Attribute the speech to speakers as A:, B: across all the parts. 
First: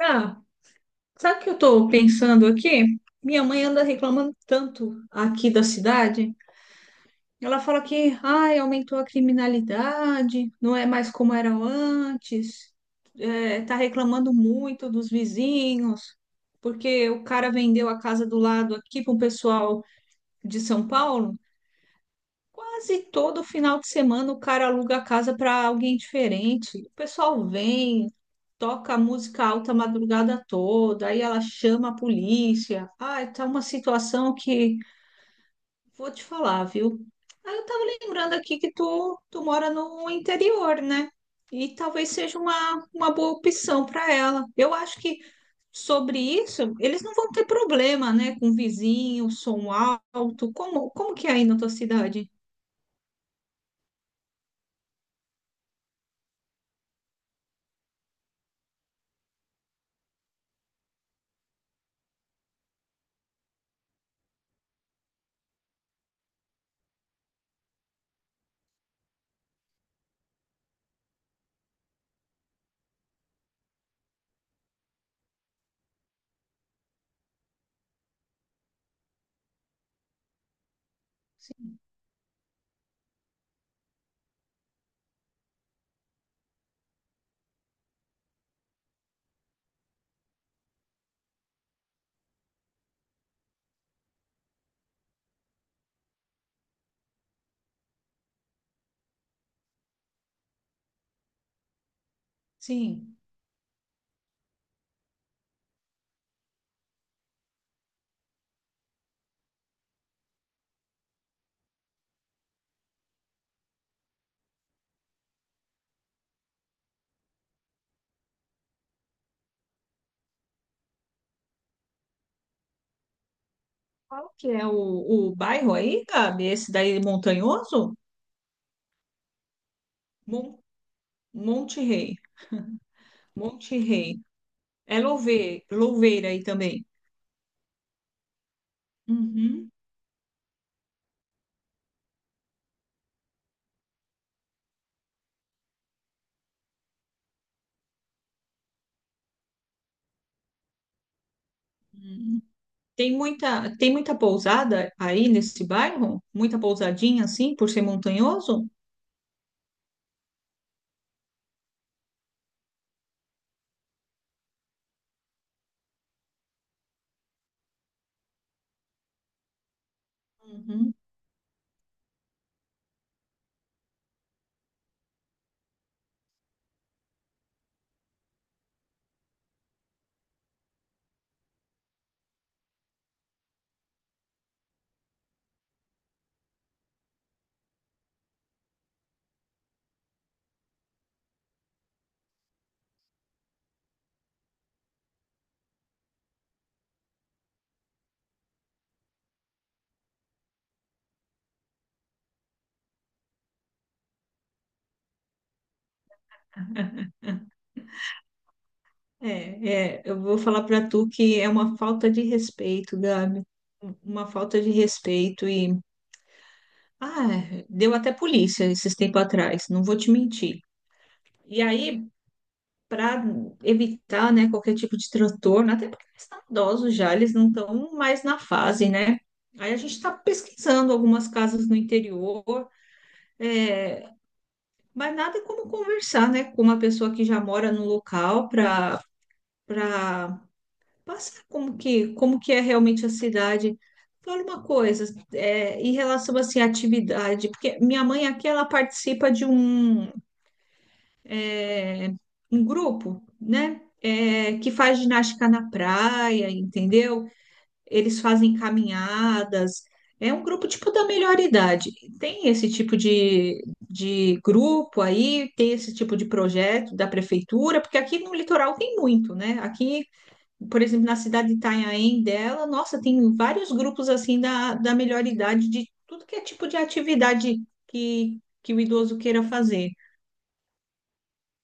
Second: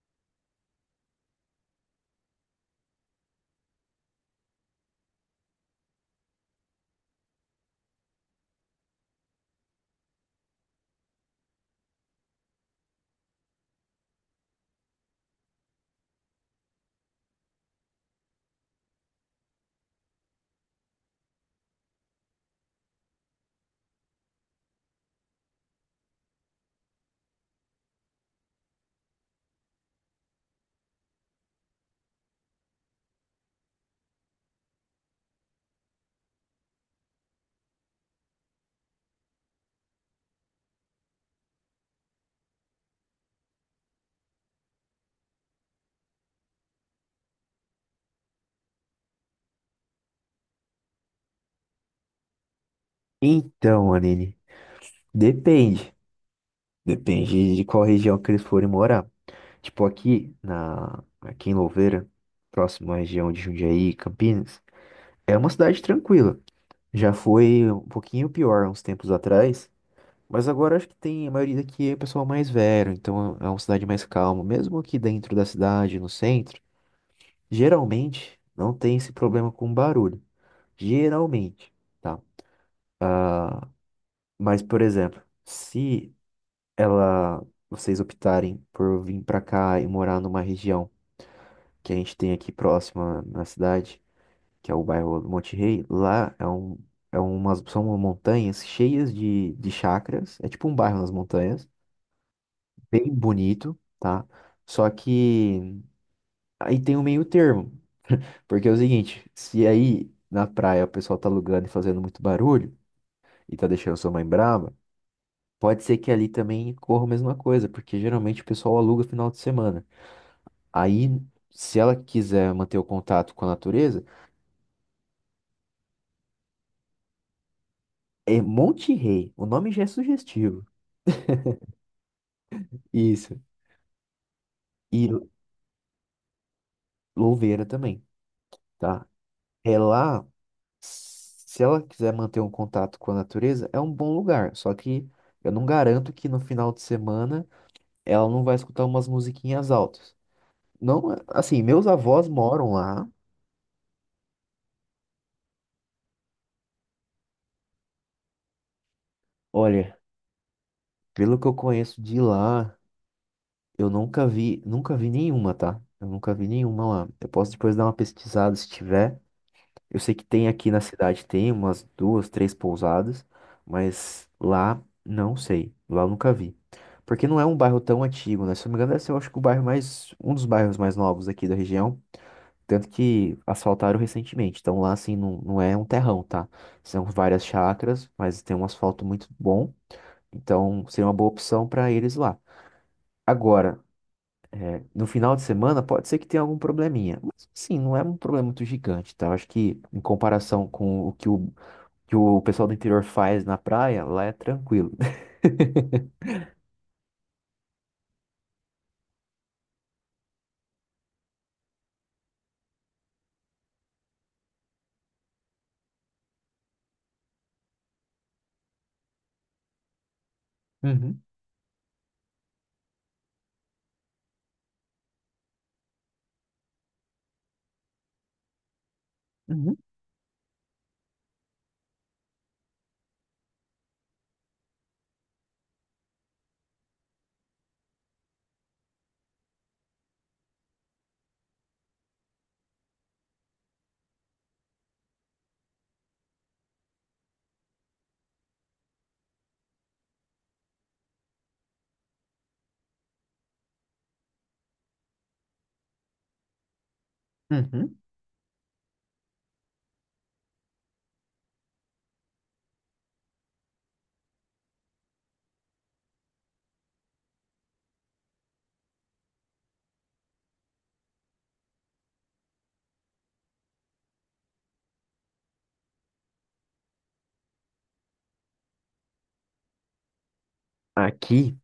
A: Ah, sabe o que eu tô pensando aqui? Minha mãe anda reclamando tanto aqui da cidade. Ela fala que, ai, aumentou a criminalidade, não é mais como era antes. É, tá reclamando muito dos vizinhos, porque o cara vendeu a casa do lado aqui para um pessoal de São Paulo. Quase todo final de semana o cara aluga a casa para alguém diferente. O pessoal vem, toca música alta a madrugada toda, aí ela chama a polícia. Ai, tá uma situação que vou te falar, viu? Aí eu tava lembrando aqui que tu mora no interior, né? E talvez seja uma boa opção para ela. Eu acho que sobre isso eles não vão ter problema, né? Com vizinho, som alto. Como que é aí na tua cidade?
B: Então, Aline, depende. Depende de qual região que eles forem morar. Tipo, aqui, aqui em Louveira, próximo à região de Jundiaí, Campinas, é uma cidade tranquila. Já foi um pouquinho pior uns tempos atrás, mas agora acho que tem a maioria daqui é pessoal mais velho, então é uma cidade mais calma. Mesmo aqui dentro da cidade, no centro, geralmente não tem esse problema com barulho. Geralmente, tá? Ah, mas, por exemplo, se ela vocês optarem por vir pra cá e morar numa região que a gente tem aqui próxima na cidade, que é o bairro do Monte Rei, lá é é umas são montanhas cheias de chacras, é tipo um bairro nas montanhas, bem
A: Sim.
B: bonito, tá? Só que aí tem um meio termo, porque é o seguinte, se aí na praia o pessoal tá alugando e fazendo muito barulho e tá deixando sua mãe brava, pode ser que ali também corra a mesma coisa, porque geralmente o pessoal aluga final de semana. Aí, se ela quiser manter o contato com a natureza,
A: Qual que é o bairro aí, Gabi? Esse daí é montanhoso?
B: é Monte Rei. O nome já é
A: Mon
B: sugestivo.
A: Monte Rei.
B: Isso.
A: Monte Rei. É
B: E
A: Louveira, Louveira aí também.
B: Louveira também, tá?
A: Uhum.
B: É lá, se ela quiser manter um contato com a natureza, é um bom lugar. Só que eu não garanto que no final de semana ela não vai escutar umas musiquinhas altas. Não, assim, meus avós
A: Uhum.
B: moram lá.
A: Tem muita pousada aí nesse bairro? Muita pousadinha assim, por ser montanhoso?
B: Olha, pelo que eu conheço de lá, eu nunca vi, nunca vi nenhuma, tá? Eu nunca vi nenhuma lá. Eu posso depois dar uma pesquisada se tiver. Eu sei que tem aqui na
A: Uhum.
B: cidade, tem umas duas, três pousadas, mas lá não sei. Lá eu nunca vi. Porque não é um bairro tão antigo, né? Se eu não me engano, deve ser, eu acho que o bairro mais, um dos bairros mais novos aqui da região. Tanto que asfaltaram recentemente. Então lá, assim, não é um terrão, tá? São várias chácaras, mas tem um asfalto muito bom. Então seria uma boa opção para eles lá. Agora, no final de semana, pode ser que tenha algum probleminha. Mas, sim, não é um problema muito gigante, tá? Eu acho que, em comparação com o que o que o pessoal do interior faz na praia, lá é tranquilo.
A: É, é, eu vou falar para tu que é uma falta de respeito, Gabi. Uma falta de respeito e ah, deu até polícia esses tempos atrás, não vou te mentir.
B: Uhum,
A: E aí para evitar, né, qualquer tipo de transtorno, até porque eles estão idosos já, eles não estão mais na fase, né? Aí
B: uhum,
A: a gente está pesquisando algumas casas no interior, é, mas nada como conversar, né, com uma pessoa que já mora no local para para passar como que é realmente a cidade. Fala uma coisa, em relação assim, à atividade, porque minha mãe aqui ela participa de é, um grupo, né? Que faz ginástica na praia, entendeu?
B: uhum.
A: Eles fazem caminhadas. É um grupo tipo da melhor idade. Tem esse tipo de grupo aí, tem esse tipo de projeto da prefeitura, porque aqui no litoral tem muito, né? Aqui, por exemplo, na cidade de Itanhaém dela, nossa, tem vários grupos assim da melhor idade, de tudo que é tipo de atividade que o idoso queira fazer.
B: Aqui,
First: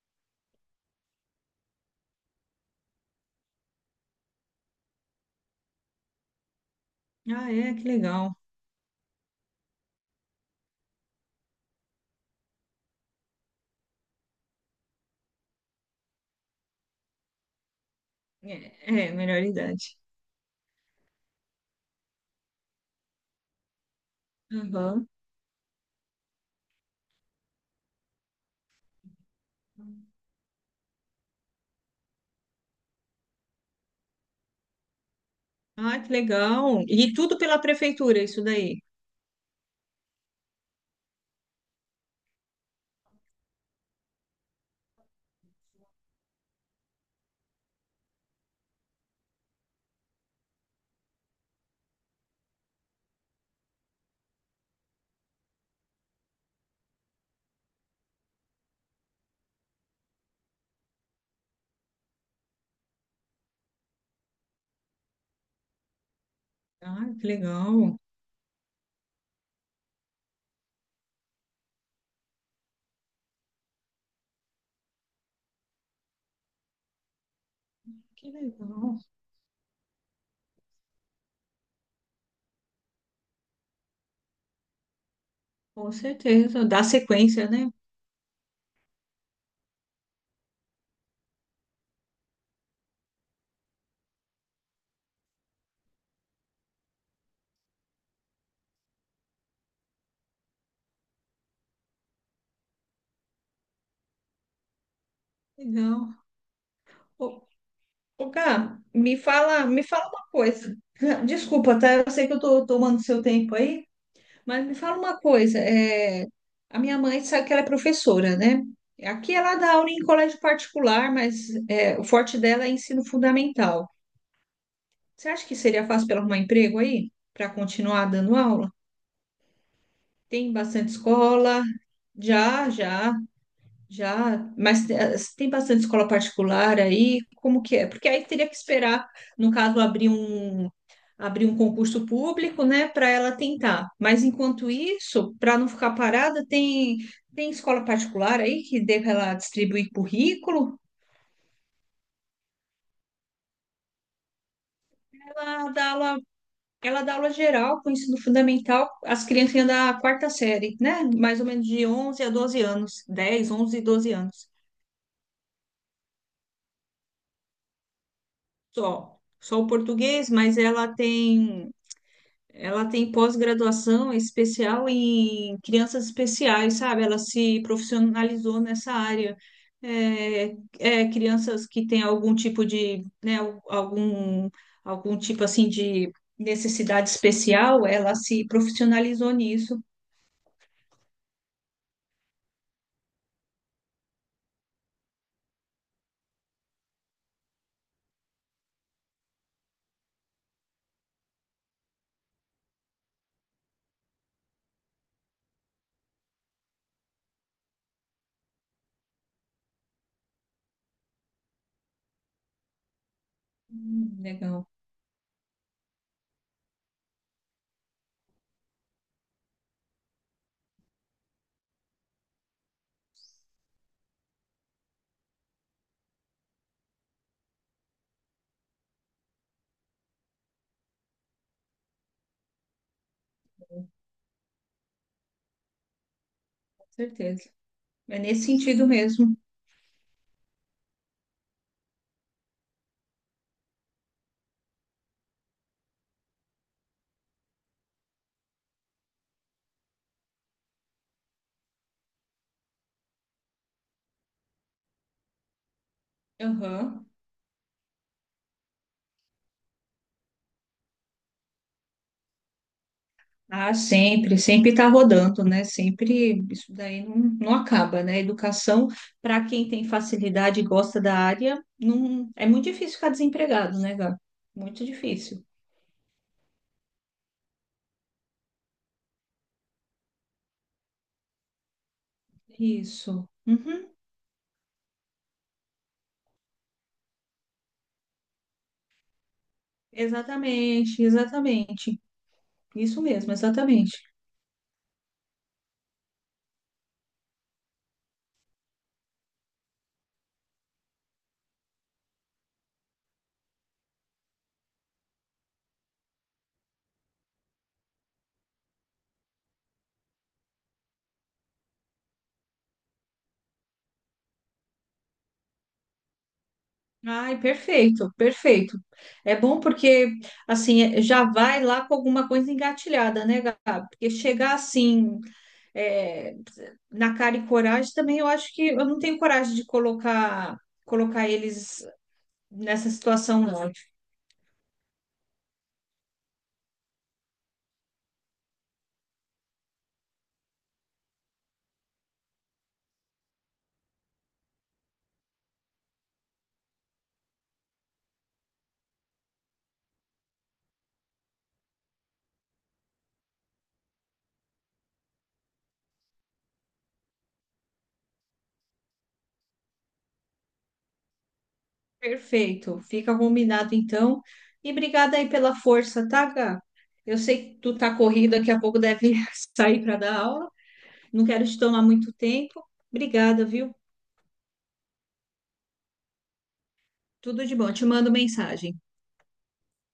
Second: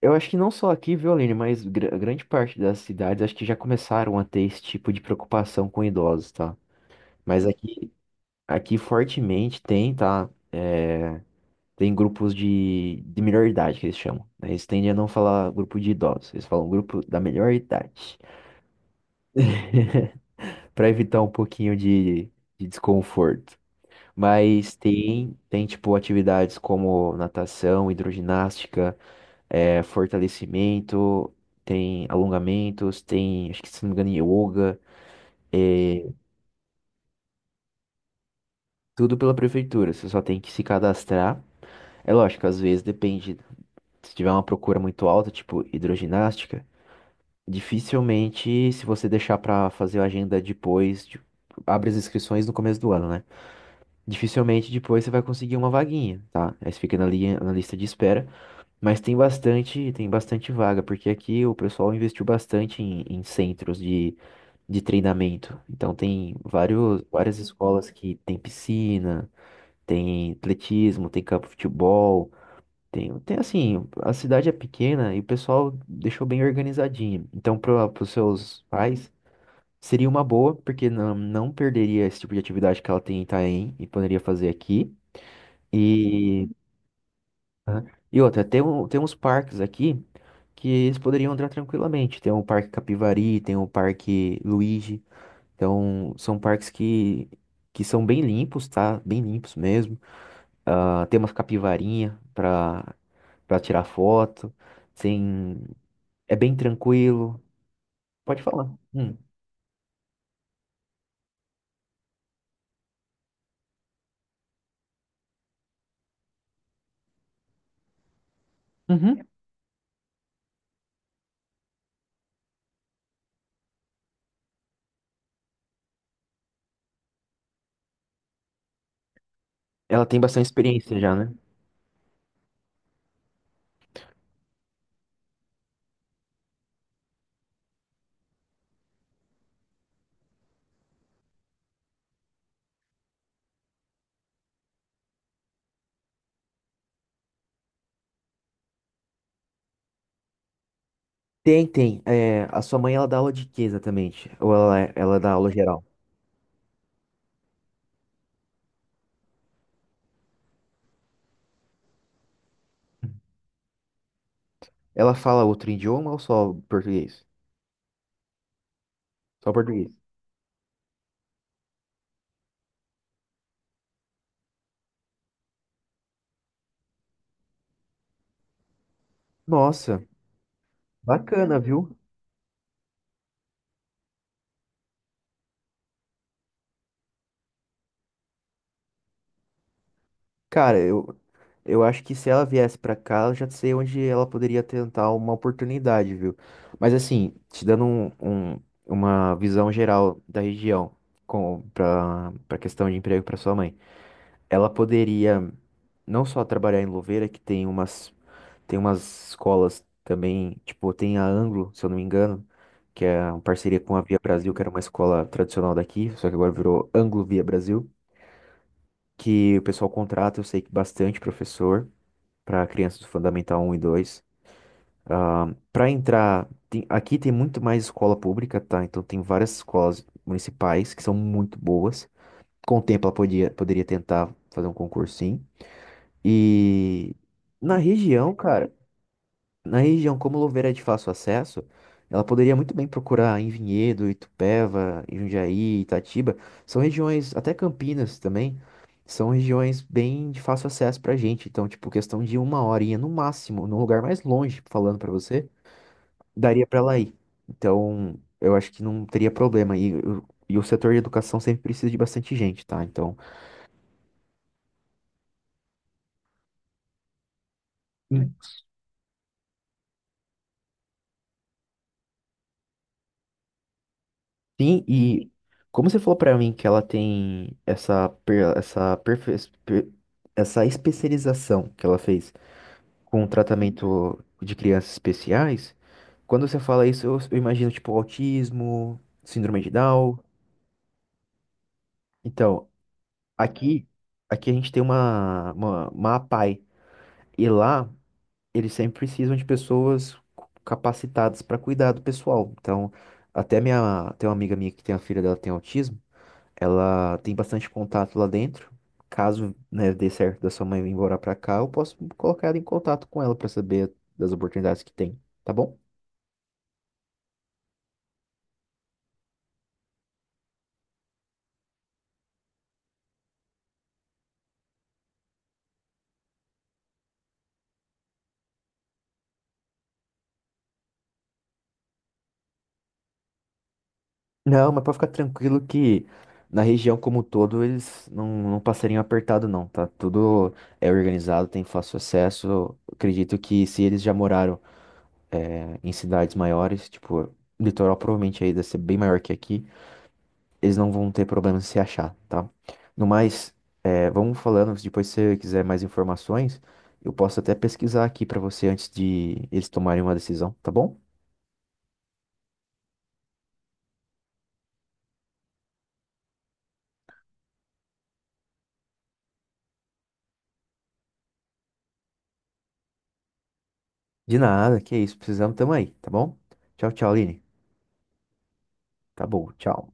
B: eu acho que não só aqui, viu, Aline, mas grande parte das cidades acho que já começaram a ter esse tipo de preocupação com idosos, tá? Mas
A: Ah, que
B: aqui,
A: legal.
B: aqui fortemente tem, tá? É, tem grupos de melhor idade que eles chamam, né? Eles tendem a não falar grupo de idosos, eles falam grupo da melhor idade,
A: É, é, melhor idade.
B: para evitar um pouquinho de desconforto. Mas
A: Aham.
B: tem tipo atividades como natação, hidroginástica, fortalecimento, tem alongamentos, tem, acho que se não me engano, yoga,
A: Ah,
B: eh,
A: que legal. E tudo pela prefeitura, isso daí.
B: tudo pela prefeitura. Você só tem que se cadastrar. É lógico, às vezes depende. Se tiver uma procura muito alta, tipo hidroginástica, dificilmente, se você deixar pra fazer a agenda depois, tipo, abre as inscrições no começo do ano, né? Dificilmente depois você vai conseguir uma vaguinha, tá? Aí você fica na linha, na lista de espera. Mas tem bastante vaga, porque aqui o pessoal investiu bastante em centros de treinamento. Então
A: Ah, que
B: várias escolas
A: legal.
B: que tem piscina, tem atletismo, tem campo de futebol, tem assim, a cidade é pequena e o pessoal deixou bem organizadinho. Então para os
A: Que
B: seus
A: legal.
B: pais seria uma boa, porque não perderia esse tipo de atividade que ela tem em Itaém e poderia fazer aqui.
A: Com
B: E,
A: certeza. Dá sequência, né?
B: aham, e outra, tem uns parques aqui, que eles poderiam entrar tranquilamente. Tem o Parque Capivari, tem o Parque Luigi. Então, são que são bem limpos, tá? Bem limpos mesmo. Ah, tem umas capivarinha para tirar foto. Tem...
A: Legal.
B: É bem tranquilo.
A: Ô, ô,
B: Pode falar.
A: Gá,
B: Hum.
A: me fala uma coisa. Desculpa, tá? Eu sei que eu tô tomando seu tempo aí, mas me fala uma coisa. A minha mãe sabe que ela é professora, né?
B: Uhum.
A: Aqui ela dá aula em colégio particular, mas o forte dela é ensino fundamental. Você acha que seria fácil para arrumar emprego aí? Para continuar dando aula?
B: Ela tem bastante
A: Tem bastante
B: experiência já, né?
A: escola. Já, já, já. Mas tem bastante escola particular aí? Como que é? Porque aí teria que esperar, no caso, abrir um concurso público, né, para ela tentar. Mas enquanto isso, para não ficar parada, tem escola particular aí que dê para ela distribuir currículo?
B: Tem, tem. É, a sua mãe, ela dá aula de quê exatamente? Ou ela dá aula
A: Ela
B: geral?
A: dá aula Ela dá aula geral com ensino fundamental, as criancinhas da quarta série, né? Mais ou menos de 11 a 12 anos, 10, 11 e 12 anos.
B: Ela fala outro idioma ou só português?
A: Só,
B: Só
A: só o
B: português.
A: português, mas ela tem pós-graduação especial em crianças especiais, sabe? Ela se profissionalizou nessa área.
B: Nossa,
A: É, é,
B: bacana,
A: crianças que
B: viu?
A: têm algum tipo de, né, algum, algum tipo assim de necessidade especial, ela se profissionalizou nisso.
B: Cara, eu acho que se ela viesse pra cá, eu já sei onde ela poderia tentar uma oportunidade, viu? Mas assim, te dando uma visão geral da região pra questão de emprego pra sua mãe. Ela poderia não só trabalhar em Louveira, tem umas escolas também, tipo, tem a Anglo, se eu não me engano, que é uma parceria com a Via Brasil, que
A: Legal.
B: era uma escola tradicional daqui, só que agora virou Anglo Via Brasil, que o pessoal contrata, eu sei que bastante professor para crianças do Fundamental um e 2 para entrar, aqui tem muito mais escola pública, tá? Então tem várias escolas municipais que são muito boas. Com o tempo poderia tentar fazer um concursinho. E
A: Certeza.
B: na
A: É
B: região,
A: nesse
B: cara,
A: sentido mesmo.
B: na região, como Louveira é de fácil acesso, ela poderia muito bem procurar em Vinhedo, Itupeva, Jundiaí, Itatiba. São regiões, até Campinas também, são regiões bem de fácil acesso pra gente. Então, tipo, questão de uma horinha no máximo, num lugar mais longe, falando pra você, daria pra ela
A: Aham.
B: ir. Então, eu acho que não teria problema. E o setor de educação sempre precisa de bastante gente, tá? Então,
A: Ah, sempre está rodando, né? Sempre isso daí não acaba, né?
B: sim.
A: Educação, para quem tem facilidade e gosta da área, não, é muito difícil ficar desempregado, né, Gá?
B: Sim,
A: Muito
B: e
A: difícil.
B: como você falou pra mim que ela tem essa, per- essa, perfe- per- essa especialização que ela fez com
A: Isso.
B: o
A: Uhum.
B: tratamento de crianças especiais, quando você fala isso, eu imagino tipo autismo, síndrome de Down.
A: Exatamente, exatamente.
B: Então,
A: Isso mesmo,
B: aqui,
A: exatamente.
B: aqui a gente tem uma APAE, e lá eles sempre precisam de pessoas capacitadas para cuidar do pessoal. Então, tem uma amiga minha que tem a filha dela que tem autismo. Ela tem bastante contato lá dentro. Caso, né, dê certo da sua mãe vir embora pra cá, eu posso colocar ela em contato com ela pra saber das oportunidades que tem, tá bom?
A: Ai, perfeito, perfeito. É bom porque, assim, já vai lá com alguma coisa engatilhada, né, Gabi? Porque chegar assim, é, na cara e coragem também, eu acho que eu não tenho coragem de colocar eles nessa situação, não.
B: Não, mas pode ficar tranquilo que na região como um todo eles não, não passariam apertado não, tá? Tudo é organizado, tem fácil acesso. Eu acredito que se eles já moraram em cidades maiores, tipo, o litoral provavelmente aí deve ser bem maior que aqui, eles não vão ter problema em se achar, tá? No mais, vamos falando, se você quiser mais informações, eu posso até pesquisar aqui pra você antes de eles tomarem uma decisão, tá bom?
A: Perfeito. Fica combinado então. E obrigada aí pela força, tá, Gá? Eu sei que tu tá corrida, daqui a pouco deve sair para dar aula. Não quero te tomar muito tempo. Obrigada, viu?
B: De nada, que isso, precisamos, tamo aí, tá bom? Tchau, tchau, Aline.
A: Tudo de bom. Te mando mensagem.
B: Tá bom, tchau.